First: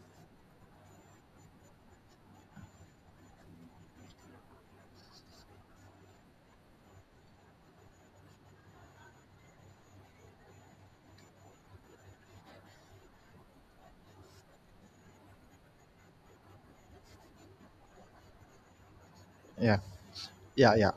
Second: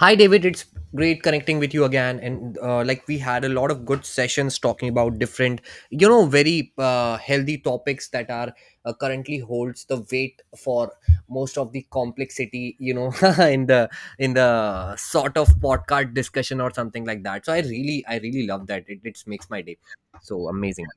Hi, David. It's great connecting with you again. And we had a lot of good sessions talking about different, you know, very healthy topics that are currently holds the weight for most of the complexity, you know, in the in the sort of podcast discussion or something like that. So I really love that. It makes my day Yeah, so yeah, amazing. yeah.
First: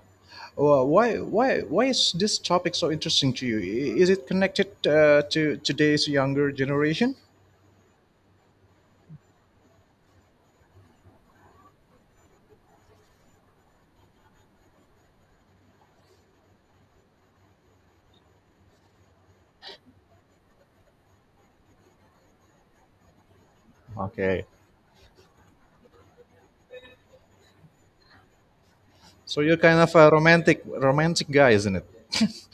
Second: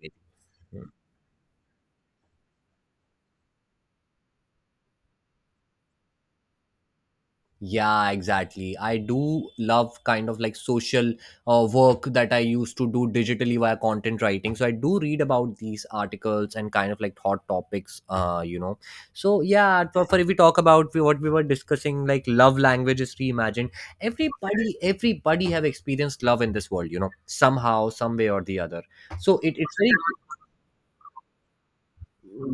Well, why is this topic so interesting to you? I- Is it connected to today's younger generation? Yeah, exactly. I do love kind of like social work that I used to do digitally via content writing. So I do read about these articles and kind of like hot topics, you know. So yeah, for if we talk about what we were discussing, like love languages reimagined, Okay, everybody have experienced love in this world, you know, somehow, some way or the other. So so you're kind of a romantic guy, isn't it?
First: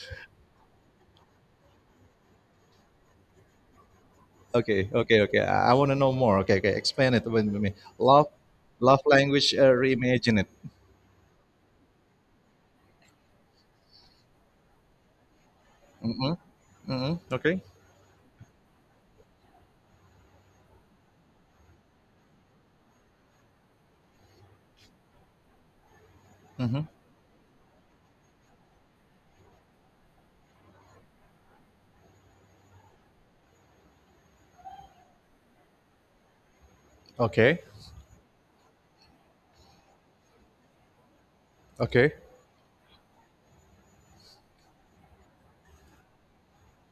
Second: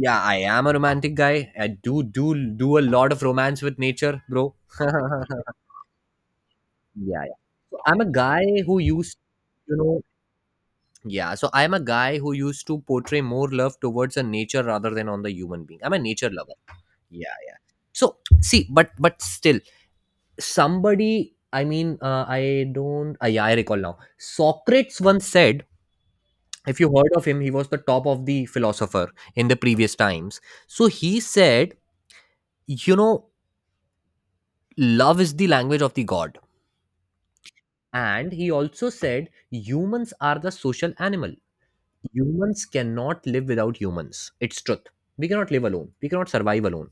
yeah, I am a romantic guy. I do a lot of romance with nature, bro. Okay, okay, okay. I want to know more. Okay, okay. Explain Yeah, it yeah. with me. So I'm a Love, guy who love used, language. You know, Reimagine it. yeah. So I'm a guy who used to portray more love towards a nature rather than on the human being. I'm a nature Mm-hmm. lover. Mm-hmm. Yeah, yeah. Okay. So see, but still, somebody. I mean, I don't. Yeah, I recall now. Socrates once said, if Mm-hmm. you heard of him, he was the top of the philosopher in the previous times. So he said, you know, love is the language of the god, Okay. and he also said humans are the social animal. Okay. Humans cannot live without humans. It's truth. We cannot live alone. We cannot survive alone.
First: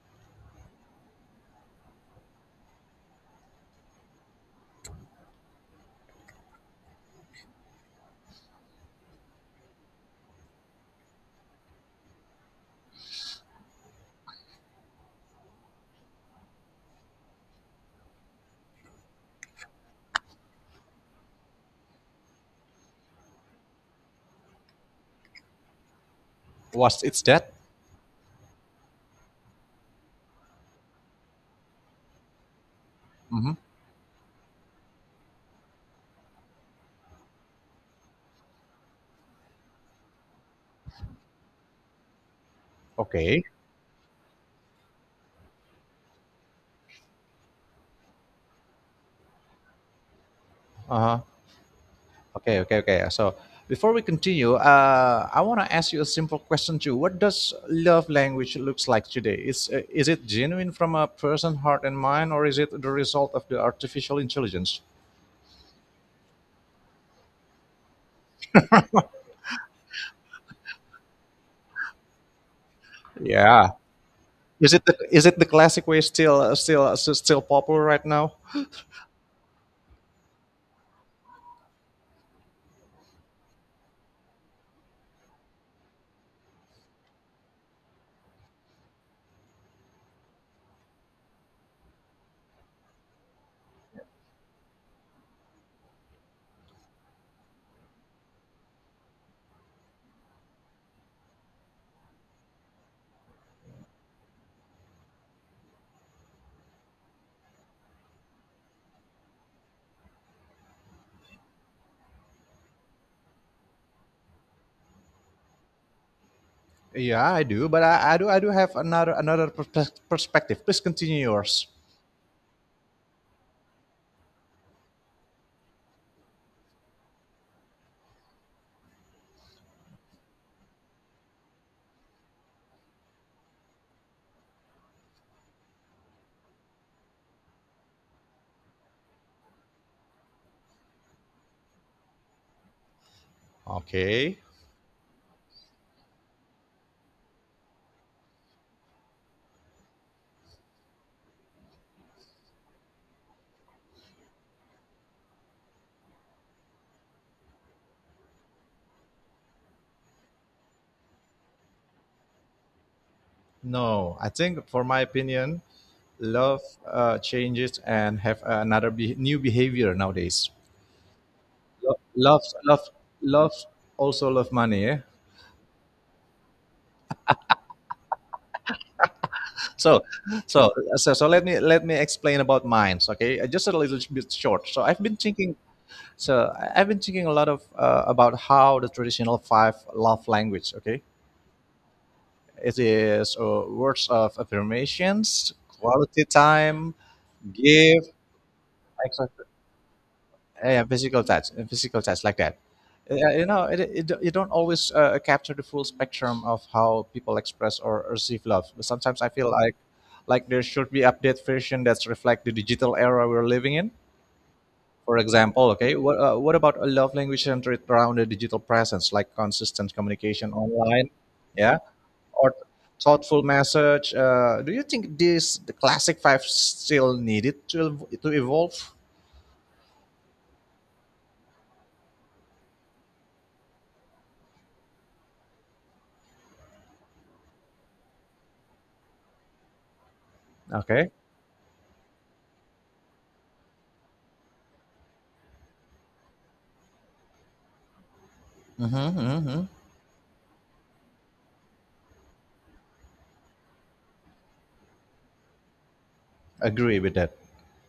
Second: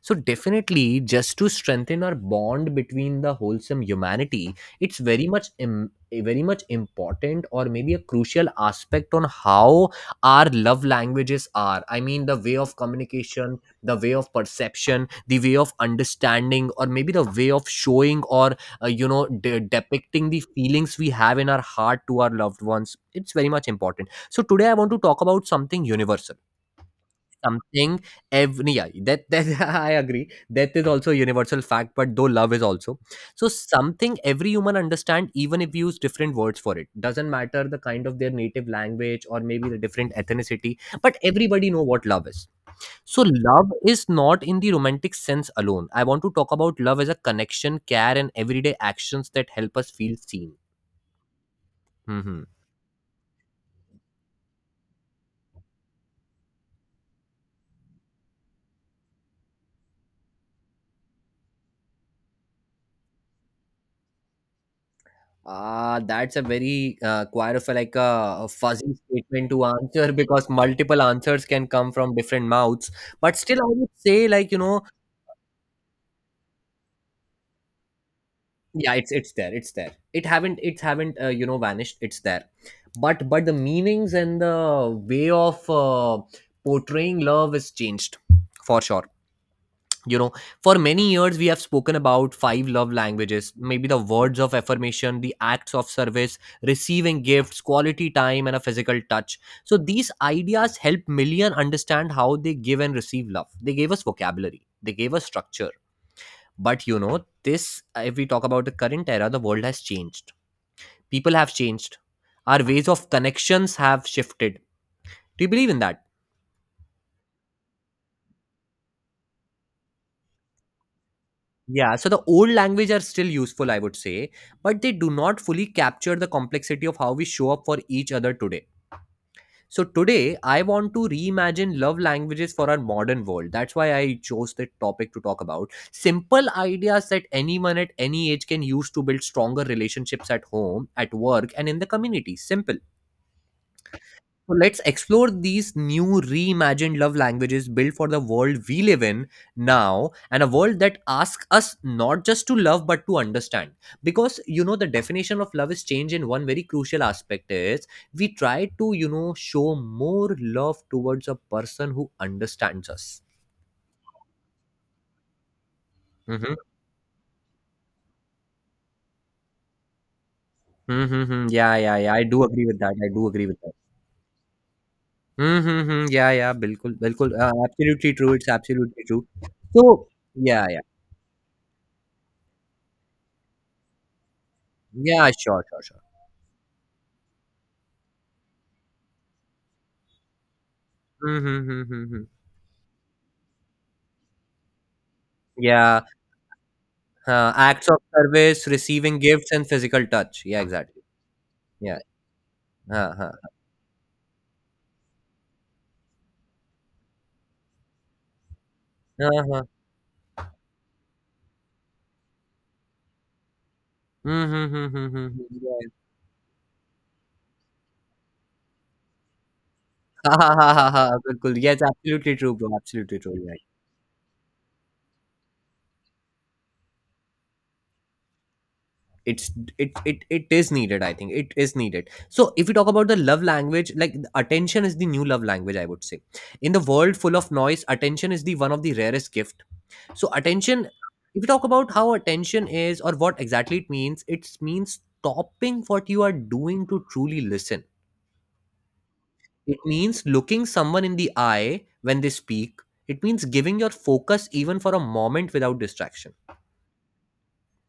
So definitely just to strengthen our bond between the wholesome humanity, it's very much important or maybe a crucial aspect on how our love languages are. I mean, the way of communication, the way of perception, the way of understanding or maybe the way of showing or you know, depicting the feelings we have in our heart to our loved ones, it's very much important. So today I want to talk about something universal, What's it's that? something every yeah, that I agree. Death is also a universal fact, but though love is also, so Mm-hmm. something every human understand, even if we use different words for it. Doesn't matter the kind of their native language or maybe the different ethnicity, but everybody know what love is. So Okay. love is not in the romantic sense alone. I want to talk about love as a connection, care, and everyday actions that help us feel seen. Uh huh. Mhm. Okay, okay, okay. So before we continue, I want to ask you a simple question too. What does love language looks like today? Is it genuine from a person heart and mind, or is it the result of the artificial intelligence? Ah, that's a very quite of a fuzzy statement to answer because multiple answers can come from different mouths. But still, I Yeah. would say like you know, Is it the classic way still popular right now? yeah, it's there. It haven't you know, vanished. It's there. But the meanings and the way of portraying love is changed for sure. You know, for many years we have spoken about five love languages, maybe the words of affirmation, the acts of service, receiving gifts, quality time, and a physical touch. So these ideas help million understand how they give and receive love. They gave us vocabulary, they gave us structure. But you know this, if we talk about the current era, the world has changed, people have changed, our ways of connections have shifted. Do you believe in that? Yeah, I do, but I do have another perspective. Please continue yours. Yeah, so the old language are still useful, I would say, but they do not fully capture the complexity of how we show up for each other today. So today, I want to reimagine love languages for our modern world. That's why I chose the topic to talk about. Simple ideas that anyone at any age can use to build stronger relationships at home, at work, and in the community. Simple. Okay. So let's explore these new reimagined love languages built for the world we live in now, and a world that asks us not just to love but to understand. Because you know the definition of love is changed in one very crucial aspect is we try to, you know, show more love towards a person who understands us. No, I think for my opinion, Mm-hmm. love changes and have another new behavior nowadays. Mm-hmm. Yeah, yeah, Lo- yeah. I do Love, agree with love, that. I do agree love with that. also love money. Yeah? Mm-hmm. Yeah, yeah. Bilkul, bilkul. Absolutely true. It's absolutely true. So, So, yeah, so, yeah. so, so let me explain about mines. Okay, just a little bit short. So I've been Yeah, thinking. sure, sure, sure. So I've been thinking a lot of about how the traditional five love language. Okay, Mhm, mhm, mhm, mhm. it is words of affirmations, Yeah, quality time, acts of give, service, receiving Exactly. gifts, and physical touch. Yeah, Yeah, exactly. Yeah. physical touch like that. हाँ हाँ You know, you don't always capture the full spectrum of how people express or receive love. But sometimes हाँ I feel हाँ like there should be update version that reflect the digital era we're living in. Hmm hmm hmm hmm For hmm, hmm, example, yeah. okay, what about a love language centered around the digital presence, like consistent हाँ communication हाँ हाँ हाँ online, हाँ बिल्कुल yeah, yes, absolutely true, or bro, absolutely true. thoughtful Right. message? Do you think this the classic five still needed to to evolve? It's, it is needed. I think it is needed. So if we talk about the love language, like the attention is the new love language, I would say, in the world full of noise, attention is the one of the rarest gifts. So attention, Okay. if you talk about how attention is or what exactly it means stopping what you are doing to truly listen. Mm-hmm, mm-hmm. It means looking someone in the eye when they speak. It means giving your focus even for a moment without distraction. Agree with that.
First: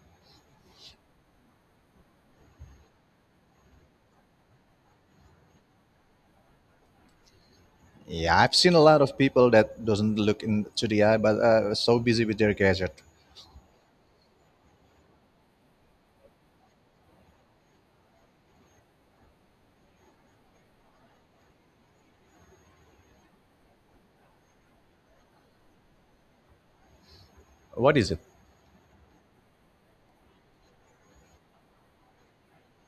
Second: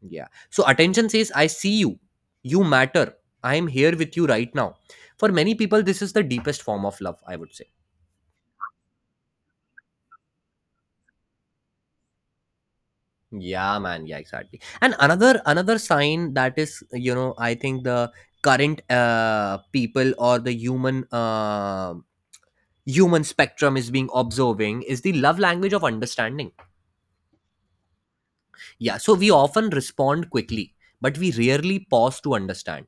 Yeah. So attention says, I see you. You matter. I am here with you right now. For many people, this is the deepest form of love, I would say. Yeah, I've seen a lot of people that doesn't look into the eye, but so busy with their gadget. Yeah, man, yeah, exactly. And another sign that is, you know, I think the current people or the human human spectrum is being observing is the love language of understanding. What is it? Yeah, so we often respond quickly, but we rarely pause to understand.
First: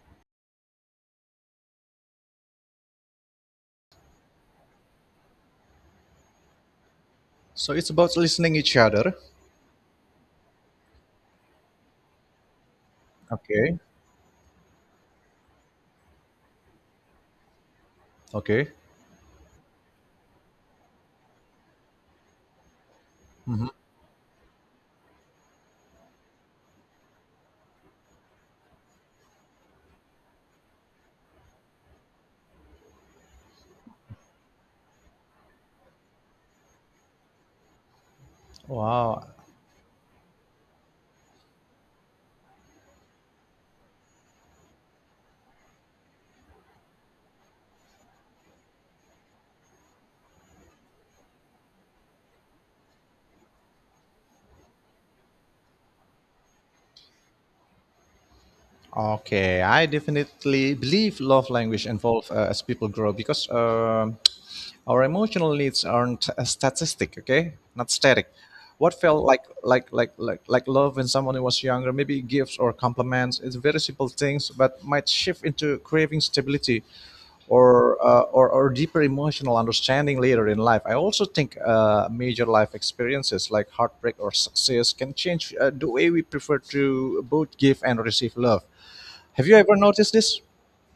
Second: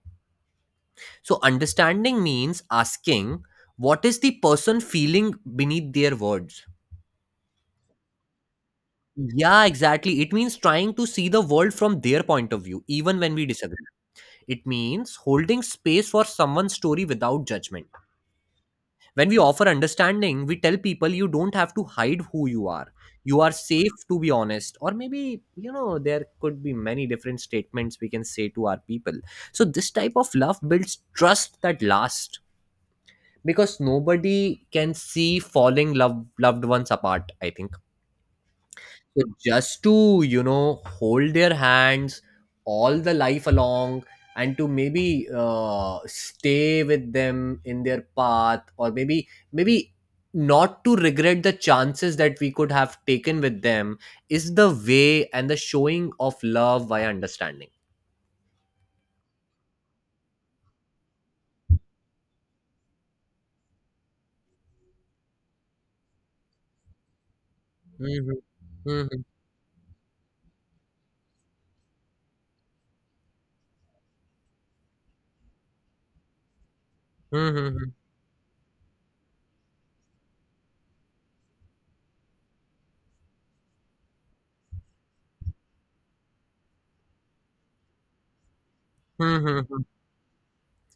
So understanding means asking, what is the person feeling beneath their words? So it's about listening each other. Yeah, exactly. It means trying to see the world from their point of view even when we Okay. disagree. It means holding space for someone's story without judgment. Okay. When we offer understanding, we tell people you don't have to hide who you are. You are Hmm. safe to be honest. Or maybe, you know, there could be many different statements we can say to our people. So, this type of love builds trust that lasts, because nobody can see falling love, loved ones apart, I think. So Wow. just to, you know, hold their hands all the life along and to maybe stay with them in their path, or maybe not to regret the chances that we could have taken with them is the way and the showing of love via understanding. Okay, I definitely believe love language evolve as people grow because our emotional needs aren't a statistic, okay? Not static. Mhm. What Mhm. felt love when someone was younger, maybe gifts or compliments, it's very simple things, but might shift into craving stability Mhm. or deeper emotional understanding later in life. I also think major life experiences like heartbreak or success can change the way we prefer to both give and receive love. Have you Mhm. ever Mhm. noticed this?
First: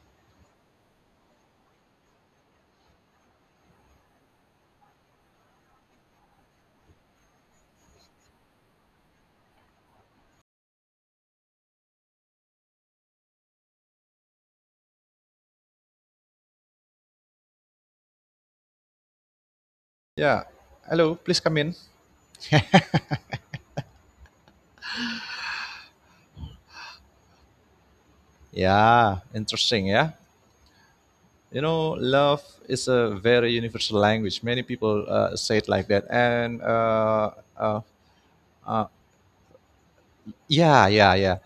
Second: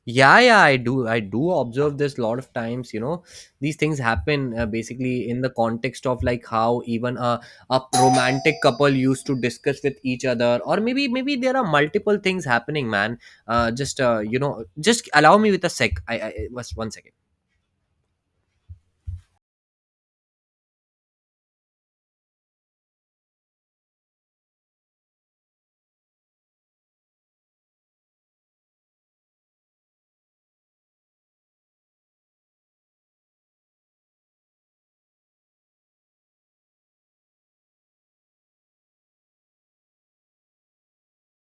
Yeah, yeah, I do observe this a lot of times, you know, these things happen, basically in the context of like how even a romantic couple used to discuss with each other, or maybe there are multiple things happening, man. Just you know, just allow me with a sec. I was one second. Yeah. Hello, please come in. Yeah, interesting. Yeah. You know, love is a very universal language. Many people say it like that. And uh, uh, yeah, yeah, yeah.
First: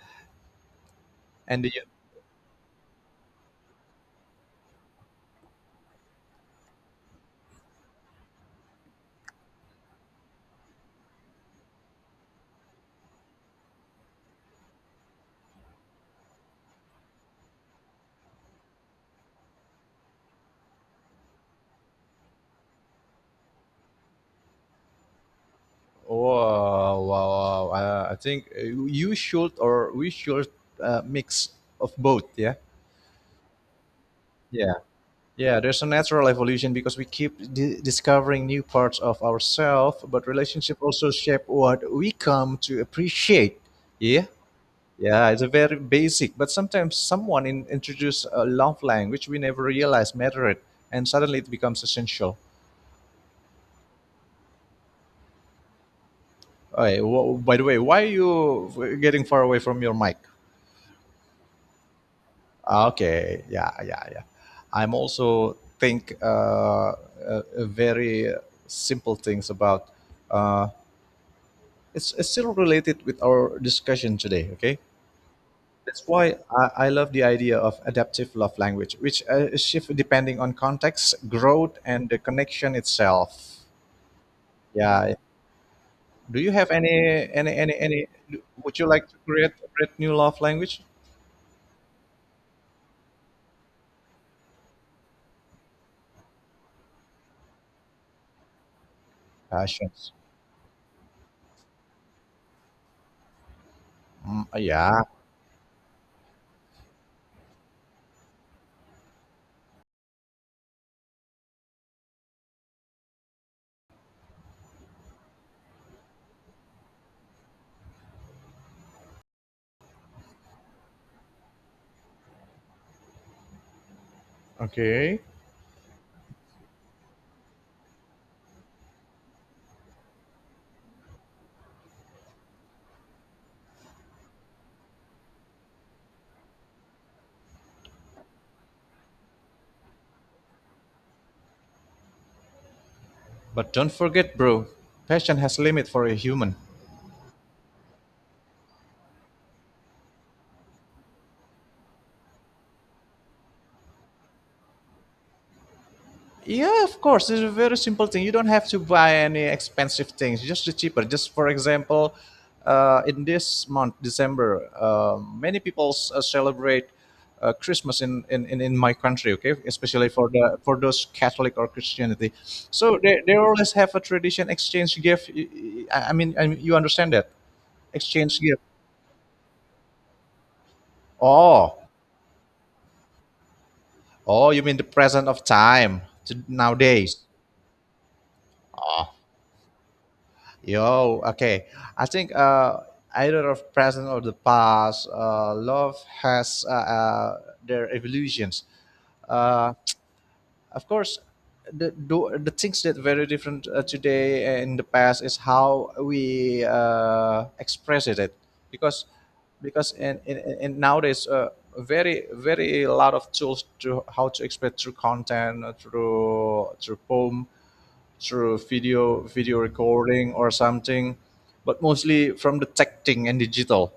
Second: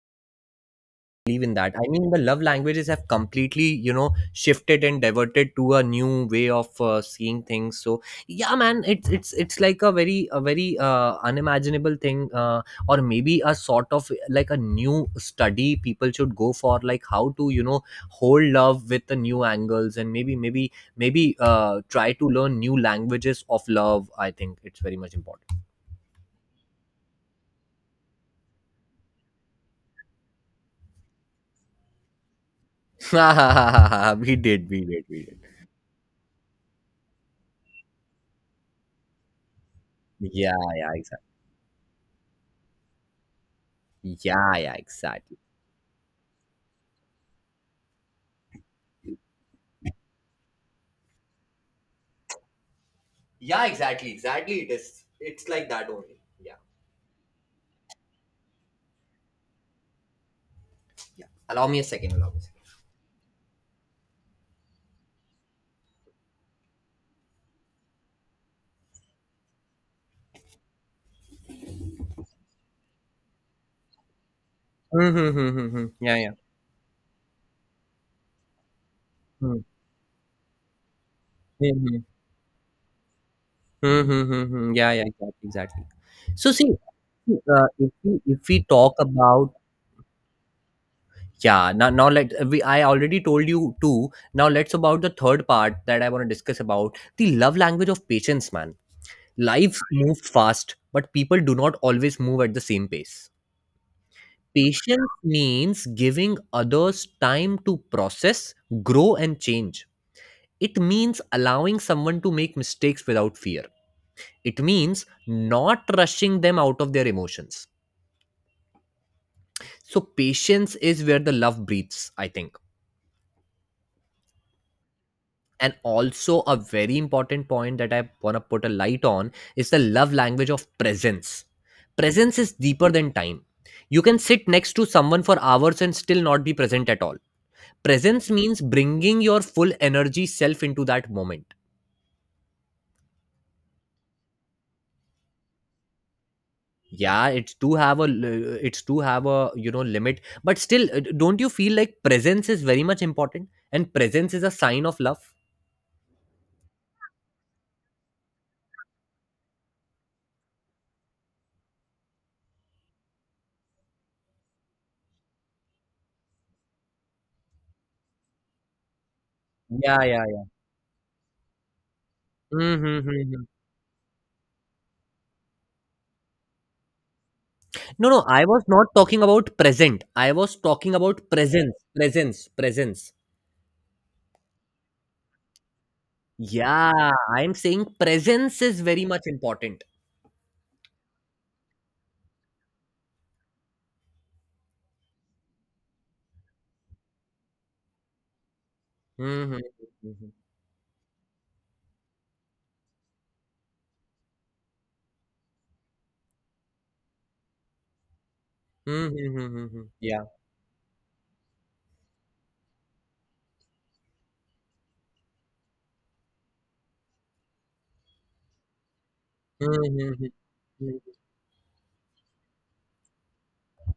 Believe in And the, that. I mean, the love languages have completely, you know, shifted and diverted to a new way of seeing things. So yeah, man, it's like a very unimaginable thing, or maybe a sort of like a new study people should go for, like how to, you know, hold love with the new angles, and maybe try to learn new languages of love. I think it's very much important. wow, wow, wow. I think you should or we should mix of both. Yeah. We did, Yeah. we did, we did. Yeah, there's a natural evolution because we keep discovering new parts of ourselves, but Yeah, relationship yeah, also exactly. shape what we come to appreciate. Yeah, Yeah, yeah, yeah, exactly. it's a very basic, but sometimes someone introduce a love language we never realized mattered, and suddenly it becomes essential. Yeah, exactly, exactly. It is. It's like that only. Yeah. Okay, by the way, why are you getting far away from your mic? Allow me a second. Allow me a second. Ah, okay, yeah, yeah, yeah. I'm also think very simple things about. Uh, it's still related with our discussion today, okay, Mm-hmm. that's Yeah, yeah. why I love the idea of adaptive love language which shift depending on context growth Mm-hmm. and the connection itself. Mm-hmm. Yeah, yeah, Yeah, exactly, exactly. do you So see, have if any we would you talk like to create, about, create new love language yeah, now now let we I already told you two. Now let's about the third part that I want to discuss about the love language of patience, man. Life passions? moves fast, but people do not always move at the same pace. Mm, yeah. Patience means giving others time to process, grow, and change. It means allowing someone to make mistakes without fear. It means not rushing them out of their emotions. So, patience is where the love breathes, I think. Okay, And also, a very important point that I want to put a light on is the love language of presence. Presence is deeper than time. You can sit next to someone for hours and still not be present at all. Presence means bringing your full energy self into that moment. but don't forget, bro, passion has limit for a human. Yeah, it's to have a it's to have a, you know, limit, but still, don't you feel like presence is very much important and presence is a sign of love? Yeah, of course. It's a very simple thing. You don't have to buy any expensive things. Just the cheaper. Just for example, in this month, December, many people celebrate Christmas in my country. Okay, Yeah, especially yeah, for yeah. the for those Catholic or Christianity. So Mm-hmm. They Mm-hmm. always have a tradition exchange gift. I mean, you understand that No, no, I exchange gift. was not talking about present. I was talking about presence, Oh, presence, presence. oh, you mean the present of time to Yeah, nowadays? I'm saying presence is very much important. Yo, okay. I think either of present or the past, love has their evolutions. Mm-hmm. Uh, Mm-hmm. of course, the things that very different today and in the past is how we express it, because Mm-hmm. Mm-hmm, mm-hmm. because in, Yeah. in, in nowadays very very lot of tools to how to express through content through poem through video Mm-hmm. Mm-hmm. Mm-hmm. recording or something, but mostly from the tech thing and digital.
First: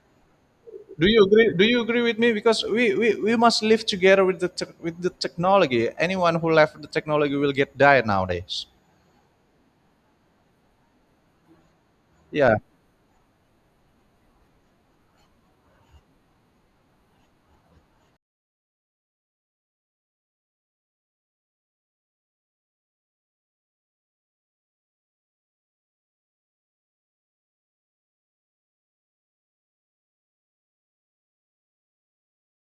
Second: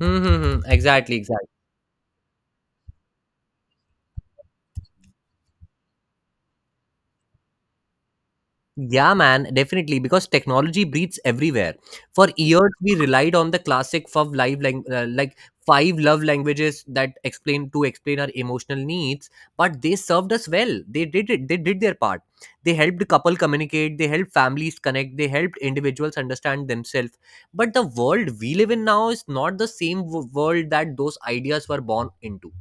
Mm-hmm, mm-hmm. Do Exactly, you agree? exactly. Do you agree with me? Because we must live together with the tech with the technology. Anyone who left the technology will get died nowadays. Yeah, man, definitely. Because technology breeds everywhere. For Yeah. years, we relied on the classic five love languages that explain our emotional needs. But they served us well. They did it. They did their part. They helped couple communicate. They helped families connect. They helped individuals understand themselves. But the world we live in now is not the same world that those ideas were born into.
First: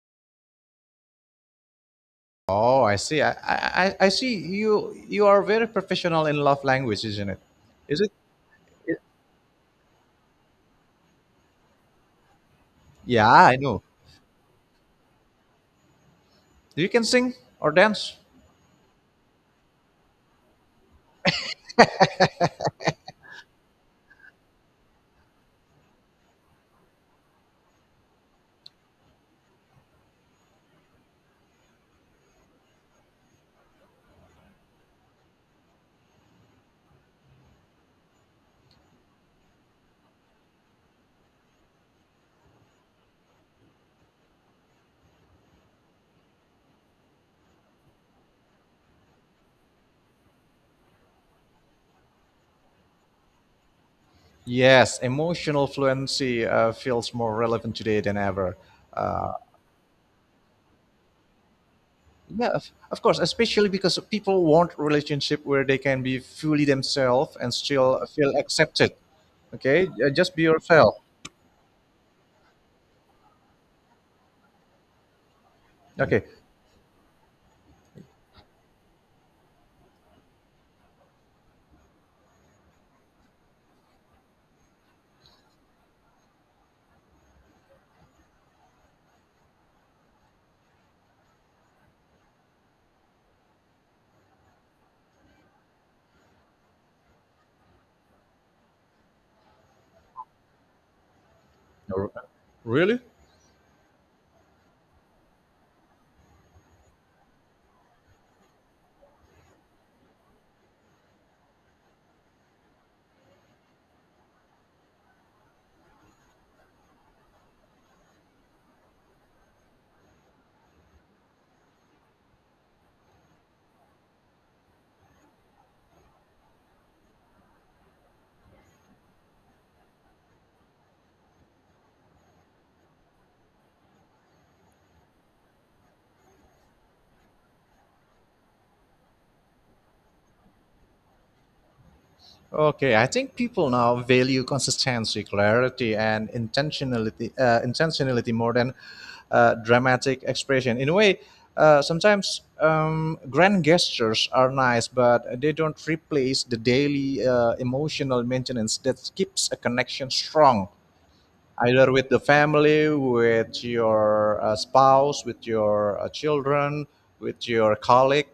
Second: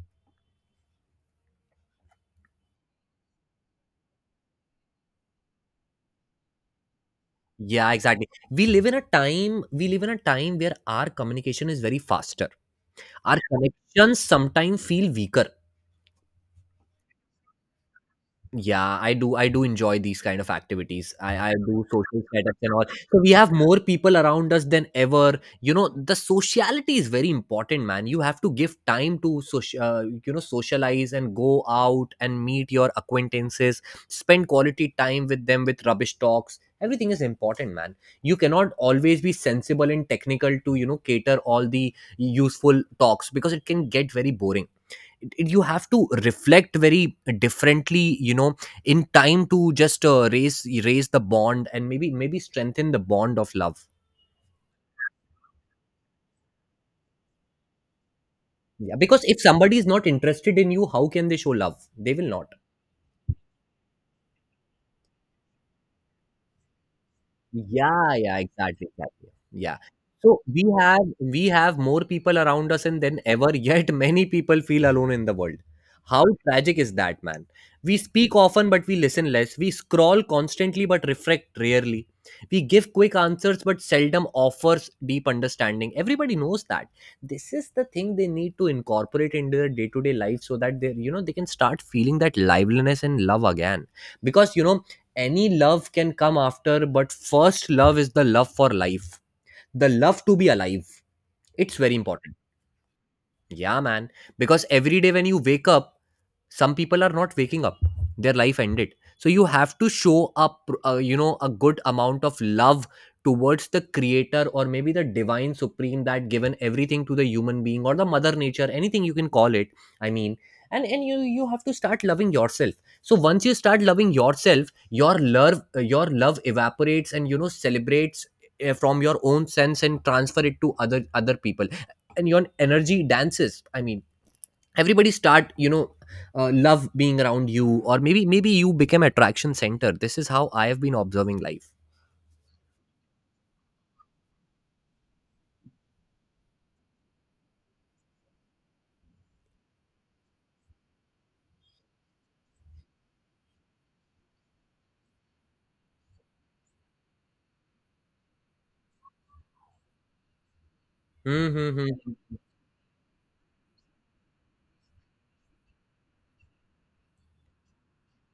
Oh, I see. I see. You are very professional in love language, isn't it? Yeah, Is it? exactly. We live in a time where our communication is very fast, Yeah, our I know. connections sometimes feel weaker. You can sing or dance. Yeah, I do enjoy these kind of activities. I do social setups and all. So we have more people around us than ever, you know. The sociality is very important, man. You have to give time to social, you know, socialize and go out and meet your acquaintances, spend quality time with them. With rubbish talks, everything is important, man. You cannot always be sensible and technical to, you know, cater all the useful talks because it can get very boring. You have to reflect very differently, you know, in time to just raise the bond and maybe strengthen the bond of love. Yes, emotional fluency feels more relevant today than ever. Yeah, because Uh, if somebody is not interested in you, how can they show love? They will not. Yeah, of course, especially because people want relationship where they can be fully themselves and still Yeah, feel yeah, exactly, accepted. exactly. Yeah. Okay, just So be we yourself. have we have more people around us and than ever, yet many people feel alone in the world. How Okay. tragic is that, man? We speak often but we listen less. We scroll constantly but reflect rarely. We give quick answers but seldom offers deep understanding. Everybody knows that. This is the thing they need to incorporate into their day-to-day life so that they, you know, they can start feeling that liveliness and love again. Because, you know, any love can come after, but first love is the love for life, the love to be alive. It's very No, important. really? Yeah, man. Because every day when you wake up, some people are not waking up. Their life ended. So you have to show up, you know, a good amount of love towards the creator or maybe the divine supreme that given everything to the human being or the mother nature, anything you can call it. I mean, and you have to start loving yourself. So once you start loving yourself, your love evaporates and, you know, celebrates from your own sense and transfer it to other people, and your energy dances. Everybody start, you know, love being around you, or maybe you become attraction center. This is how I have been observing life. Okay, I think people now value consistency, clarity, and intentionality more than dramatic expression. In a way, sometimes grand gestures are nice, but they don't replace the daily emotional maintenance that keeps a connection strong. Hmm, hmm, Either with hmm. the family, with your spouse, with your children, with your colleague.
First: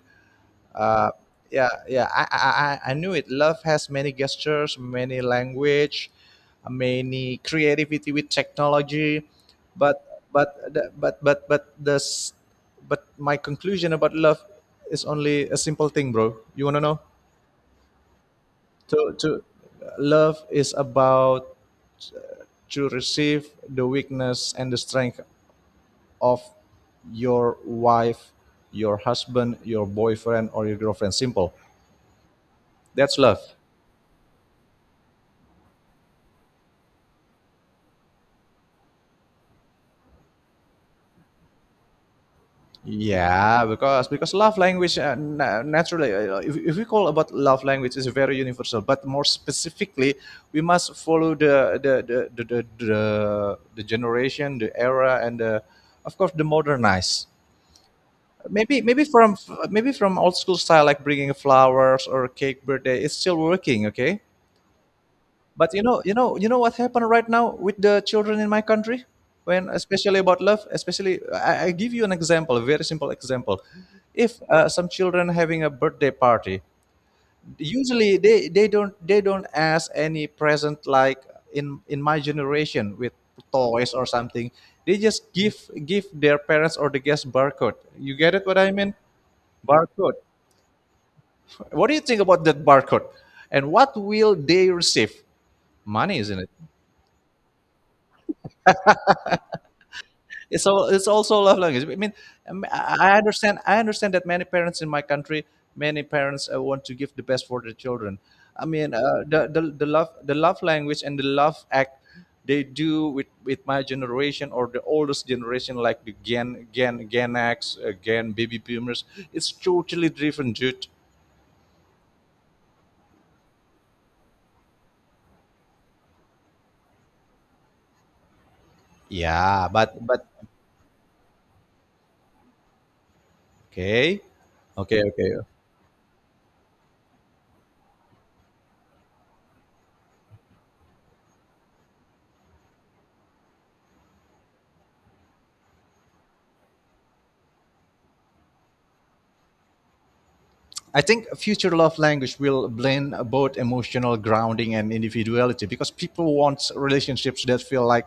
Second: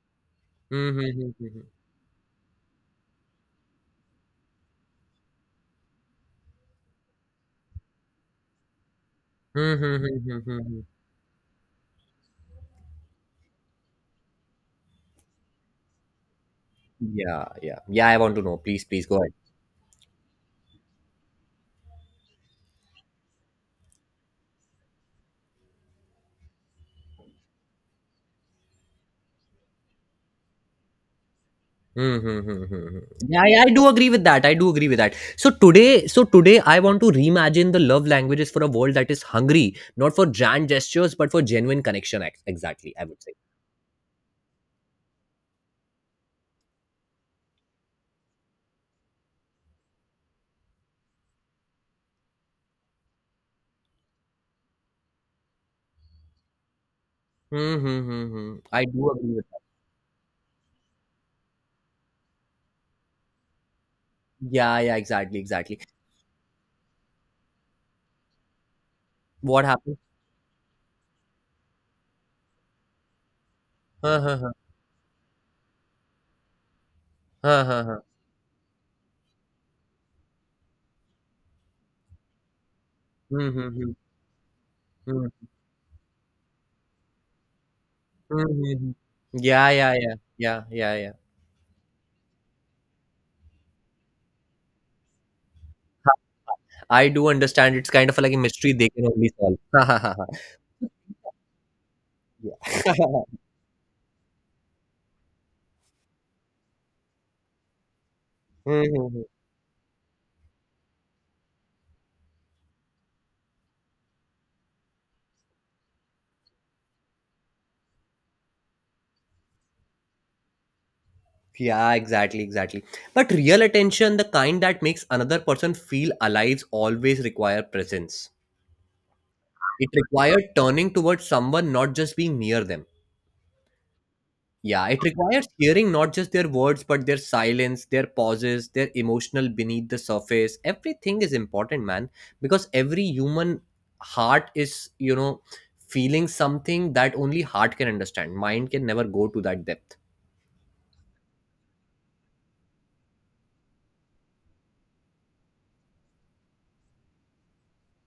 Uh, yeah, yeah, I knew it. Love has many gestures, many language, many creativity with technology, but the- but this but my conclusion about love is only a simple thing, bro. You wanna know? Yeah, yeah, yeah, I want to know. Please go ahead. To Love is about to receive the weakness and the strength of your wife, your husband, your boyfriend, or your girlfriend. Simple. Mm-hmm. That's Yeah, love. I do agree with that. I do agree with that. So today, I want to reimagine the love languages for a world that is hungry, not for grand gestures, but for genuine connection. Exactly, I would say. Yeah, because love language naturally, if we call about love language, is very universal. But more specifically, we must follow the generation, the era, and the, of course, the modernized. Mm-hmm. Maybe I maybe do agree from with. maybe from old school style, like bringing flowers or cake birthday, it's still working. Okay, Yeah, yeah, exactly, but exactly. You know what happened right now with the children in my country What when happened? especially about love, especially I give you an example, a very simple example. Huh, huh, If huh. Some children having a birthday party, Huh, huh, huh. usually they don't ask any present like in my generation with Hmm, hmm, hmm. toys or something. They Hmm. just give their parents or the guest barcode. You get Hmm, it what I hmm, hmm. mean? Yeah, yeah, Barcode. yeah, yeah, yeah, yeah. What do you think about that barcode, and what will they receive? Money, isn't it? I do understand. It's kind of like a mystery they can only solve. Ha, ha, ha, ha. It's all it's also a love language. I mean, Yeah. i I understand i understand that many parents in my country, many parents want to give the best for their children. I Hmm, mean, hmm, hmm. The love, the love language and the love act they do with my generation or the oldest generation like the gen x, gen baby boomers, it's totally different, dude. Yeah, exactly, exactly. But real attention, the kind that makes another person feel alive, always require presence. Yeah, It but requires turning towards someone, not just being near them. okay, Yeah, okay, it okay. requires hearing not just their words, but their silence, their pauses, their emotional beneath the surface. Everything is important, man, because every human heart is, you know, feeling something that only heart can understand. Mind can never go to that depth. I think future love language will blend both emotional grounding and individuality because people want relationships that feel like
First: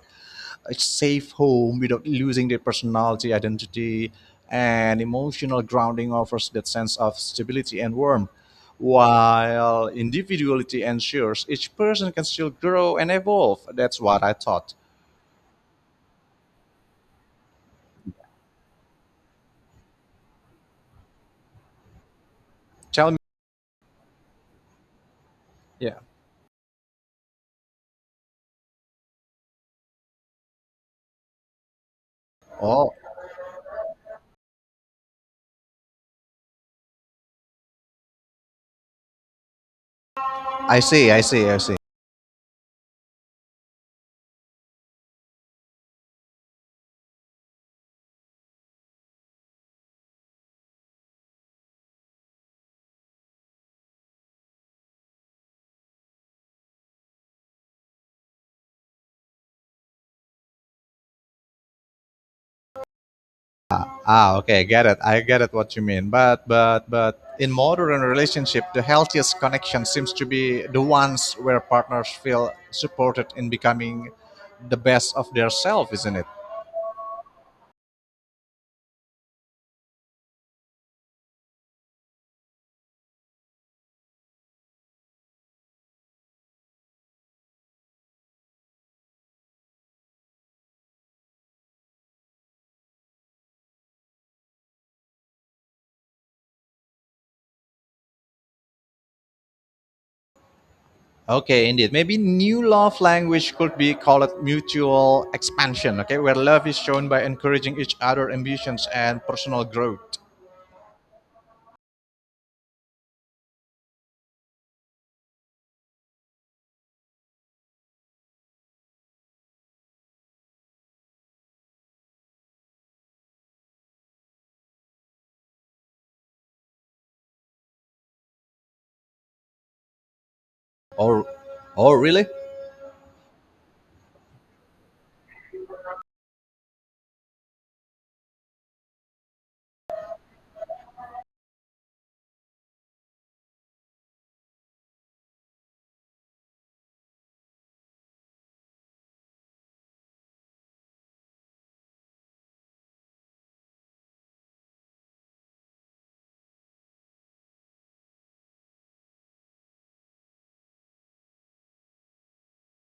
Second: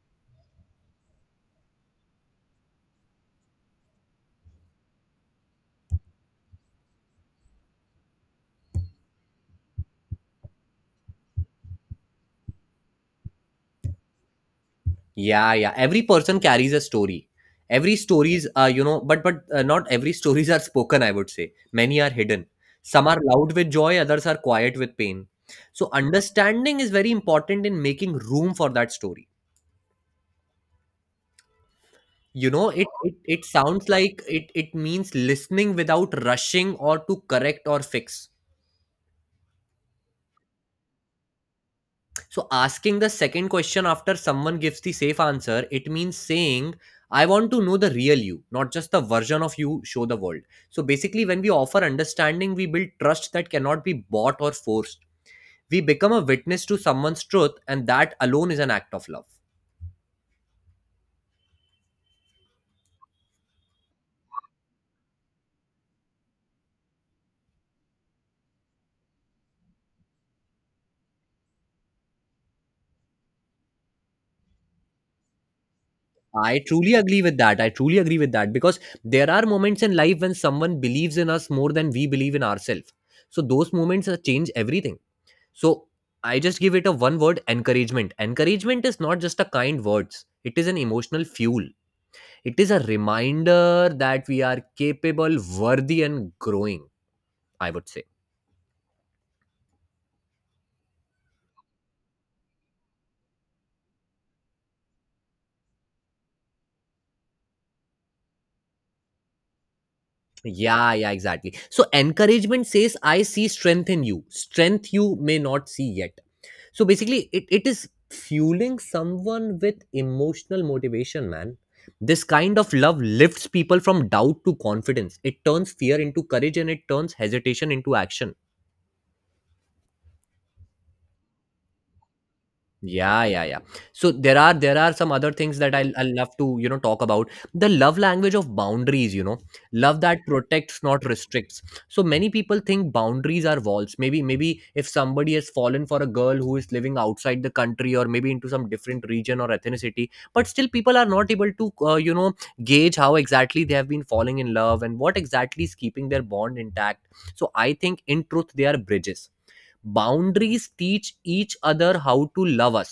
a safe home without losing their personality, identity, and emotional grounding offers that sense of stability and warmth. While individuality ensures each person can still grow and evolve. That's what I thought. Yeah, yeah. Every person carries a story. Every stories are, you know, but not every stories are spoken. I would say many are hidden. Some Tell me. are loud with joy, others are quiet with pain. So Yeah. understanding is very important in making room for that story. You know, Oh, it sounds like it means listening without rushing or to correct or fix. I see. So asking the second question after someone gives the safe answer, it means saying, I want to know the real you, not just the version of you show the world. So basically, when we offer understanding, we build trust that cannot be bought or forced. We become a witness to someone's truth, and that alone is an act of love. Ah, okay, get it. I get it what you mean. But in modern relationship, the healthiest connection seems to be the ones where partners feel supported in becoming the best of their self, isn't it? I truly agree with that. I truly agree with that because there are moments in life when someone believes in us more than we believe in ourselves. So those moments change everything. So I just give it a one word encouragement. Encouragement is not just a kind words. It is an emotional fuel. It is a reminder that we are capable, worthy and growing, I would say. Okay, indeed. Maybe new love language could be called mutual expansion, okay, where love is shown by encouraging each other ambitions and personal growth. Yeah, yeah, exactly. So encouragement says, I see strength in you, strength you may not see yet. So basically, it is fueling someone with emotional motivation, man. This kind of love lifts people from doubt to confidence. It turns fear into courage and it turns hesitation into action. Oh, oh really? Yeah, yeah, yeah. So there are some other things that I'll love to, you know, talk about. The love language of boundaries, you know, love that protects, not restricts. So many people think boundaries are walls. Maybe if somebody has fallen for a girl who is living outside the country or maybe into some different region or ethnicity, but still people are not able to you know, gauge how exactly they have been falling in love and what exactly is keeping their bond intact. So I think in truth they are bridges. Boundaries teach each other how to love us.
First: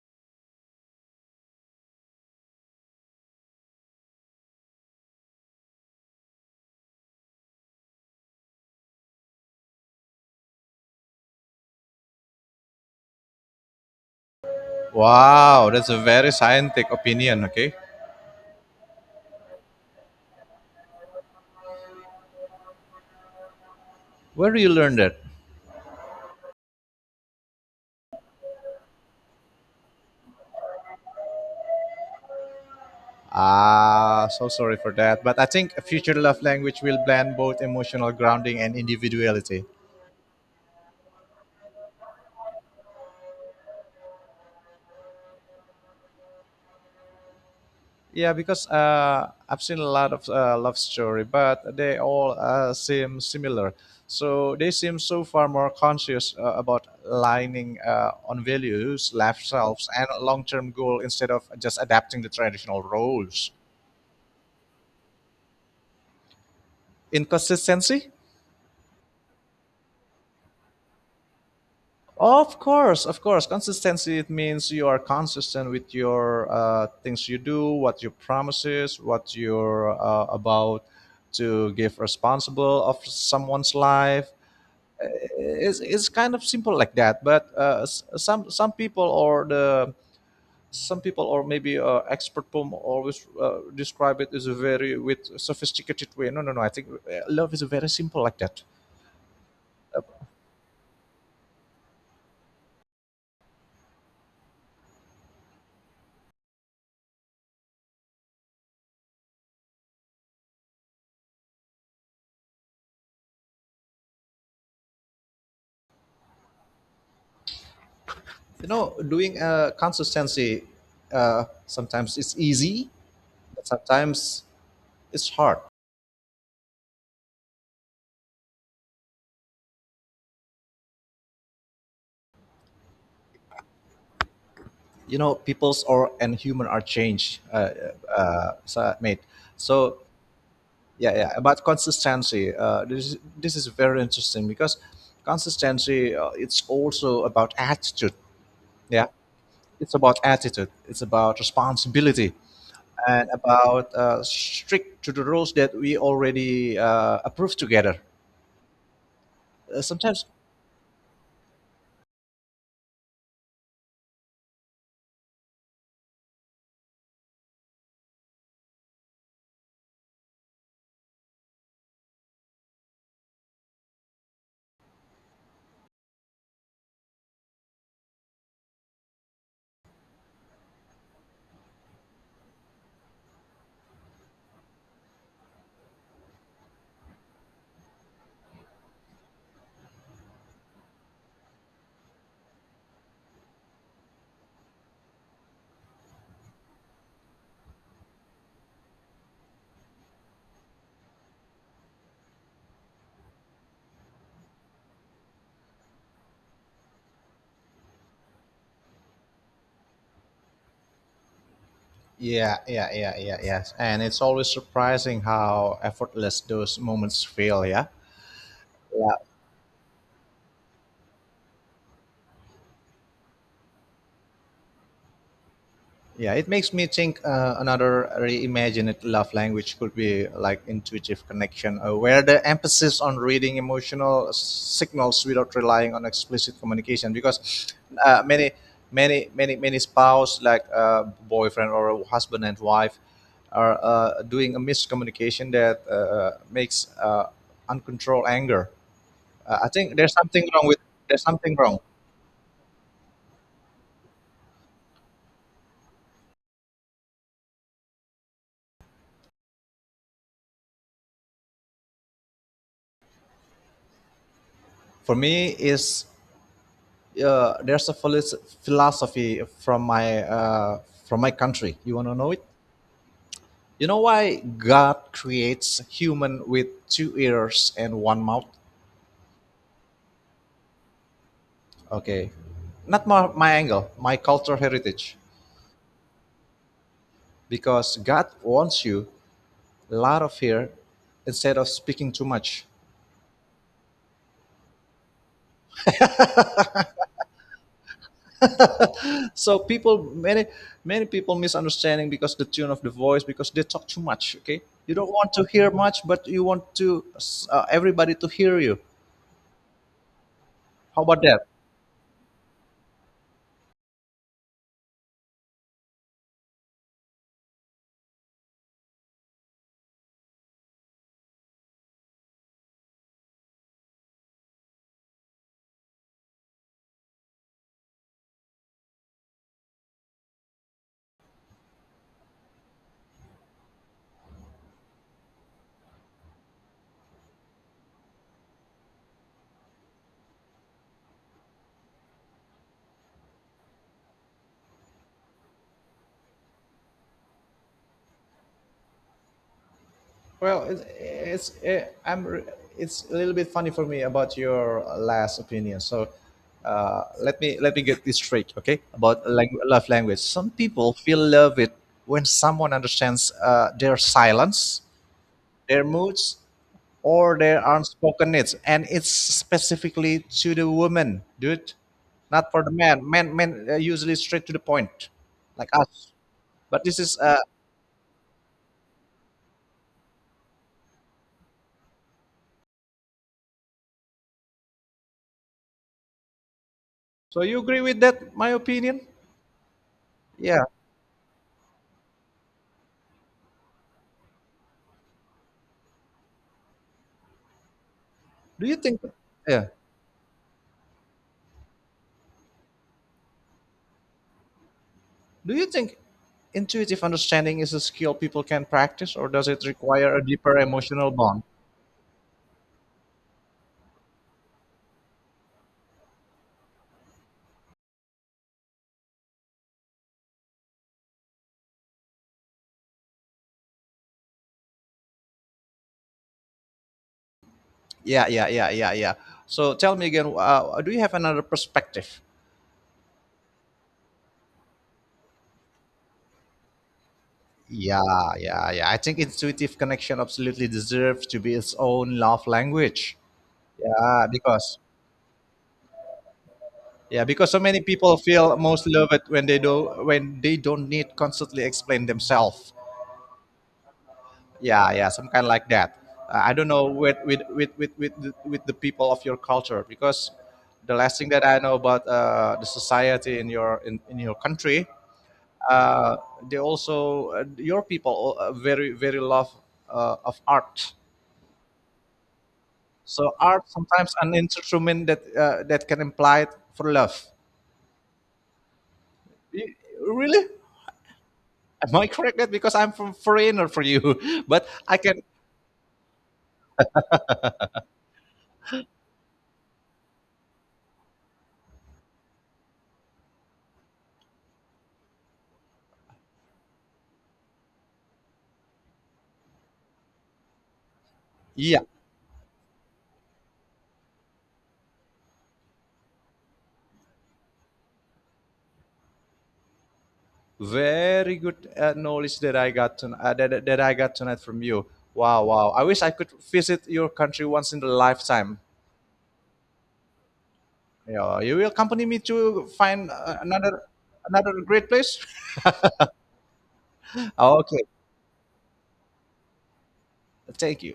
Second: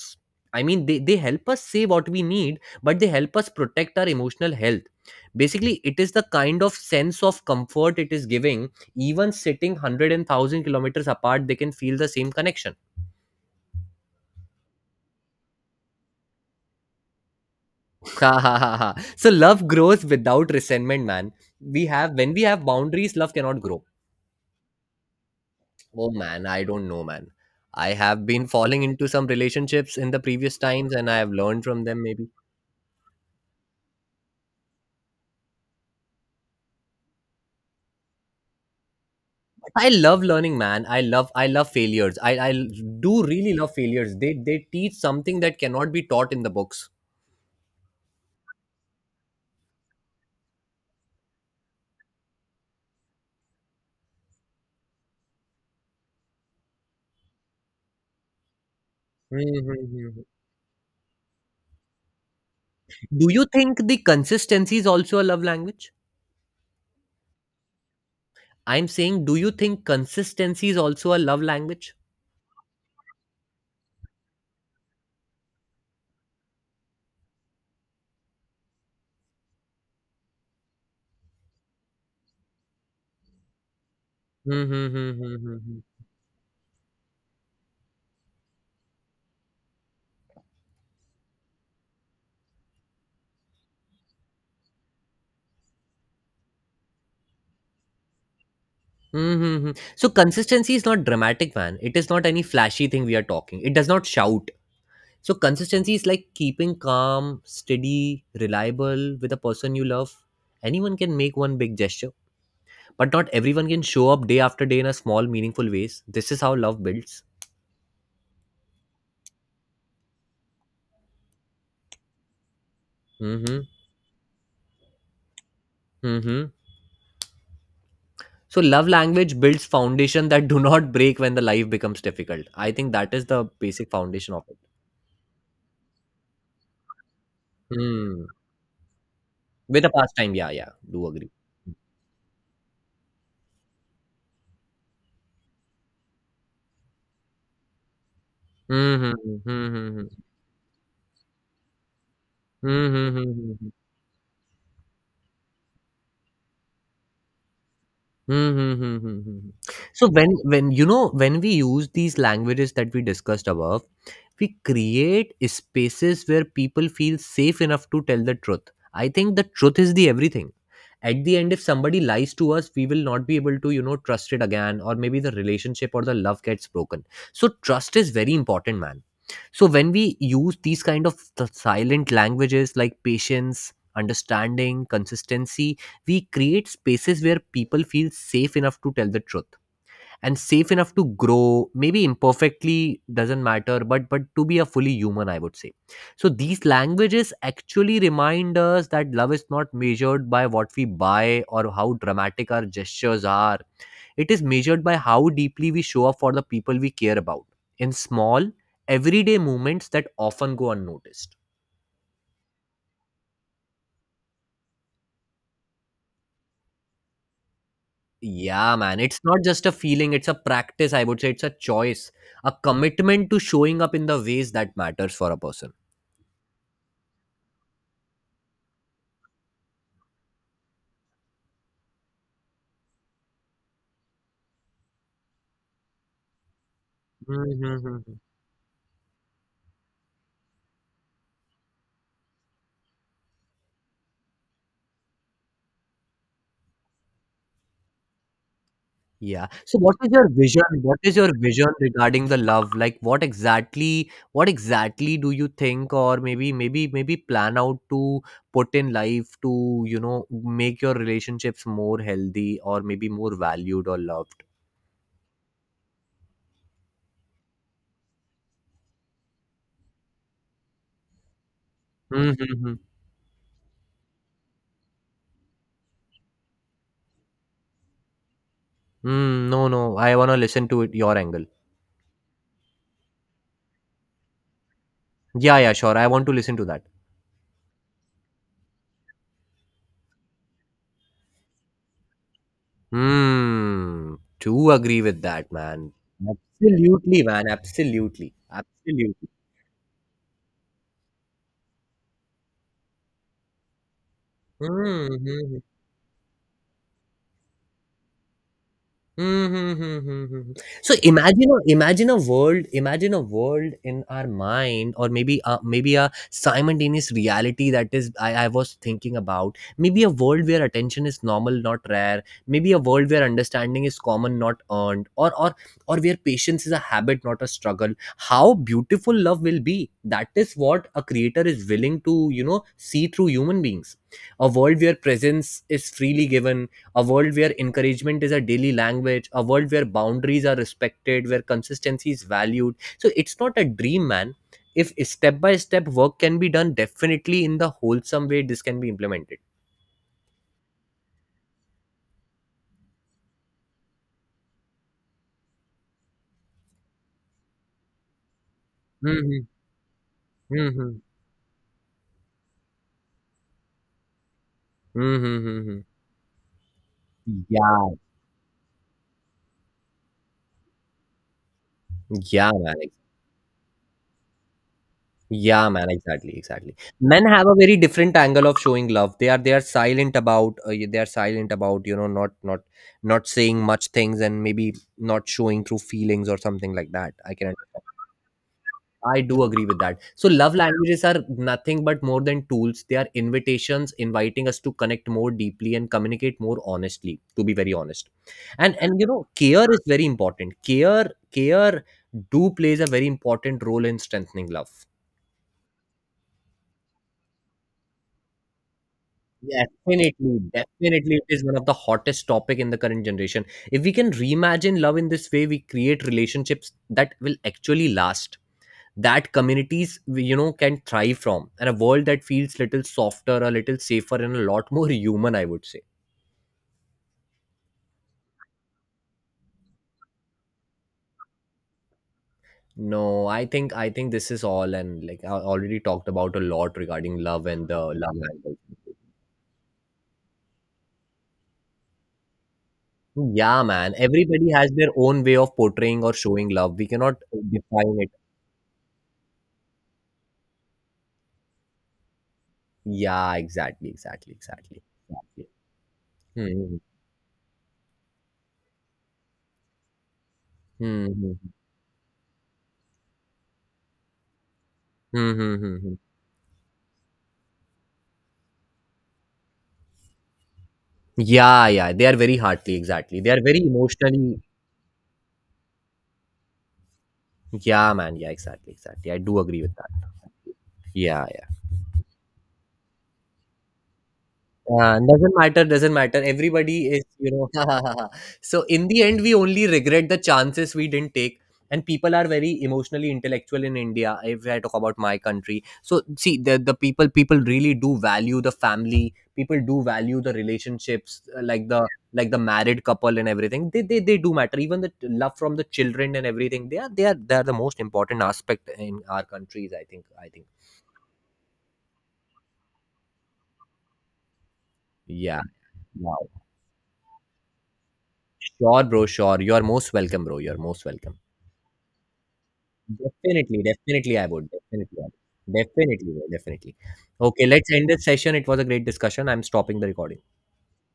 I mean, they help us say what we need, but they help us protect our emotional health. Basically, it is the kind of sense of comfort it is giving. Even sitting 100 kilometers apart, they can feel the same connection. Wow, that's a very scientific opinion, okay? Ha, ha, ha, ha. So love grows without resentment, man. We have When we have boundaries, love cannot grow. Where do you learn that? Oh man, I don't know, man. I have been falling into some relationships in the previous times and I have learned from them, maybe. Ah, so sorry for that. But I think a future love language will blend both emotional grounding and individuality. I love learning, man. I love failures. I do really love failures. They teach something that cannot be taught in the books. Yeah, because I've seen a lot of love story, but they all seem similar. So they seem so far more conscious about aligning on values, lifestyles, and Mhm. long-term goal instead of just adapting the traditional Do you roles. think the consistency is also a love language? Inconsistency. I'm saying, do you think consistency is also a love language? Of course, of course. Consistency, it means you are consistent with your things you do, what you promises, what you're about to give responsible of someone's life. Uh, Mm-hmm. it's kind of simple like that. But some people or the some people or maybe expert poem always describe it as a very with sophisticated way. No, I think love is very simple like that. Mm-hmm. Uh, So consistency is not dramatic, man. It is not any flashy thing we are talking. It does not shout. So consistency is like keeping calm, steady, reliable with a person you love. Anyone can make one big gesture, but not everyone can show up day after day in a small meaningful ways. This is how love builds. doing consistency sometimes it's easy, Mm-hmm. but sometimes it's hard. Mm-hmm. So love language builds foundation that do not break when the life becomes difficult. I think that is the basic foundation of it. You know, peoples or and human are changed Hmm. So mate With a so pastime, yeah, yeah, do yeah agree. yeah about consistency, this is very interesting because consistency it's also about attitude. Yeah, Mm-hmm. it's Mm-hmm. about attitude, it's about responsibility, Mm-hmm. and Mm-hmm. about strict to the rules that we already approved together. Hmm, hmm, hmm, hmm, hmm, hmm. uh, So sometimes when, you know, when we use these languages that we discussed above, we create spaces where people feel safe enough to tell the truth. I think the truth is the everything. At the end, if somebody lies to us, we will not be able to, you know, trust it again, or maybe the relationship or the love gets broken. So trust is very important, man. So when we use these kind of the silent languages like patience, understanding, consistency, we create spaces where people feel safe enough to tell the truth and safe enough to grow, maybe imperfectly doesn't matter, but to be a fully human, I would say. So these languages actually remind us that love is not measured by what we buy or how dramatic our gestures are. It is measured by how deeply we show up for the people we care about in small, everyday moments that often go unnoticed. Yeah, yes, and it's always surprising how effortless those moments feel. Yeah. Yeah, man, it's not just a feeling, it's a practice, I would say. It's a choice, a commitment to showing up in the ways that matters for a person. Yeah, it makes me think another reimagined love language could be like intuitive connection, where the emphasis on reading emotional signals without relying on explicit communication. Because Mhm. uh, many, many spouse, like boyfriend or husband and wife, are doing a miscommunication that makes uncontrolled anger. Yeah. Uh, I So what think is there's your something wrong vision? with What is there's your something vision wrong. regarding the love? Like what exactly, do you think or maybe plan out to put in life to, you know, make your relationships more healthy or maybe more valued or loved? For me, is there's a philis- philosophy from my country. You wanna know it? Mm-hmm. You know why God creates human with two ears and one mouth? Mm, no, no. I wanna listen to it your angle. Okay, not my angle, my cultural heritage, Yeah, yeah, sure. I want to listen to that. because God wants you a lot of hair instead of speaking too much. Hmm. To agree with that, man. Absolutely, man. Absolutely. Absolutely. So people, many people misunderstanding because the tune of the voice because they talk too much. Okay, you don't want to Hmm. hear much, but you want to everybody to hear you. Mhm, mhm, mhm, mhm. So How about that? Imagine a world, in our mind, or maybe a, maybe a simultaneous reality. That is, I was thinking about maybe a world where attention is normal, not rare; maybe a world where understanding is common, not earned; or or where patience is a habit, not a struggle. How beautiful love will be! That is what a creator is willing to, you know, see through human beings. A world where presence is freely given, a world where encouragement is a daily language, a world where boundaries are respected, where consistency is valued. So it's not a dream, man. If step by step work can be done, definitely in the wholesome way, this can be implemented. Well, it's it, I'm re- it's a little bit funny for me about your last opinion. So, let me get this straight, okay? About Hmm, love language. Some people hmm, feel love it when someone understands their silence, hmm, hmm. their moods, or their Yeah, unspoken needs, and it's specifically to the woman, dude, yeah, not for the man, man. Men are usually straight to the point, yeah, like man, us. exactly, exactly. But this is Men uh. have a very different angle of showing love. They are, they are silent about, they are silent about, you know, not saying much things and maybe not showing through feelings or something like that, I So can you agree understand. with that? My opinion? I do agree with that. So, love Yeah. languages are nothing but more than tools. They are invitations inviting us to connect more deeply and communicate more honestly, to be very honest. Do And you and think you know, yeah, care is very important. Care do plays a very important role in strengthening love. do you think intuitive understanding is a skill people can practice, or does it require a Definitely, deeper emotional definitely it bond? is one of the hottest topic in the current generation. If we can reimagine love in this way, we create relationships that will actually last, that communities, you know, can thrive from, and a world that feels little softer, a little safer, and a lot more human, I would say. Yeah. So tell me again, do you have another perspective? No, I think this is all, and like I already talked about a lot regarding love and the Yeah, love language. yeah. I think intuitive connection absolutely deserves to be its own love language. Yeah, man, Yeah, everybody has because their own way of portraying or showing love. We cannot yeah, because so many define it. people feel most loved when they do when they don't need constantly explain themselves. Yeah, exactly, exactly, Yeah, yeah, some exactly. kind like that. I don't Hmm. know with the people of your culture, because the Hmm. Hmm, last thing hmm, that hmm, I know about the society in your country, hmm, hmm. Hmm, hmm, hmm. uh, they also your people very very love of art. Yeah, yeah, they are very hearty, exactly. They So are very art sometimes an emotionally. instrument that that can imply for love. Yeah, man. Yeah, exactly, exactly. I do agree with Y- that. Really, Yeah, yeah. am I correct? That because I'm from foreigner for you, but I can. Doesn't matter, doesn't matter. Everybody is, you know. So in the end, we only regret the chances we didn't take. And people are very emotionally intellectual in India. If I talk about my country, so see, the people really do value the family. People do value the relationships, like the, Yeah. like the married couple and everything. They do matter. Even the love from the children and everything. They are the most important aspect in our countries. I think. Very good knowledge that I got that I got tonight from you. Yeah. Wow, wow. I wish Yeah. I could visit your country once in a lifetime. Sure, bro. Sure. You are most welcome, bro. You are most welcome. Yeah, you will accompany me to find Definitely, definitely, I would. another great Definitely, I place. would. Definitely, bro, definitely. Okay, let's Okay, end this session. It was a great discussion. I'm stopping the recording. thank you.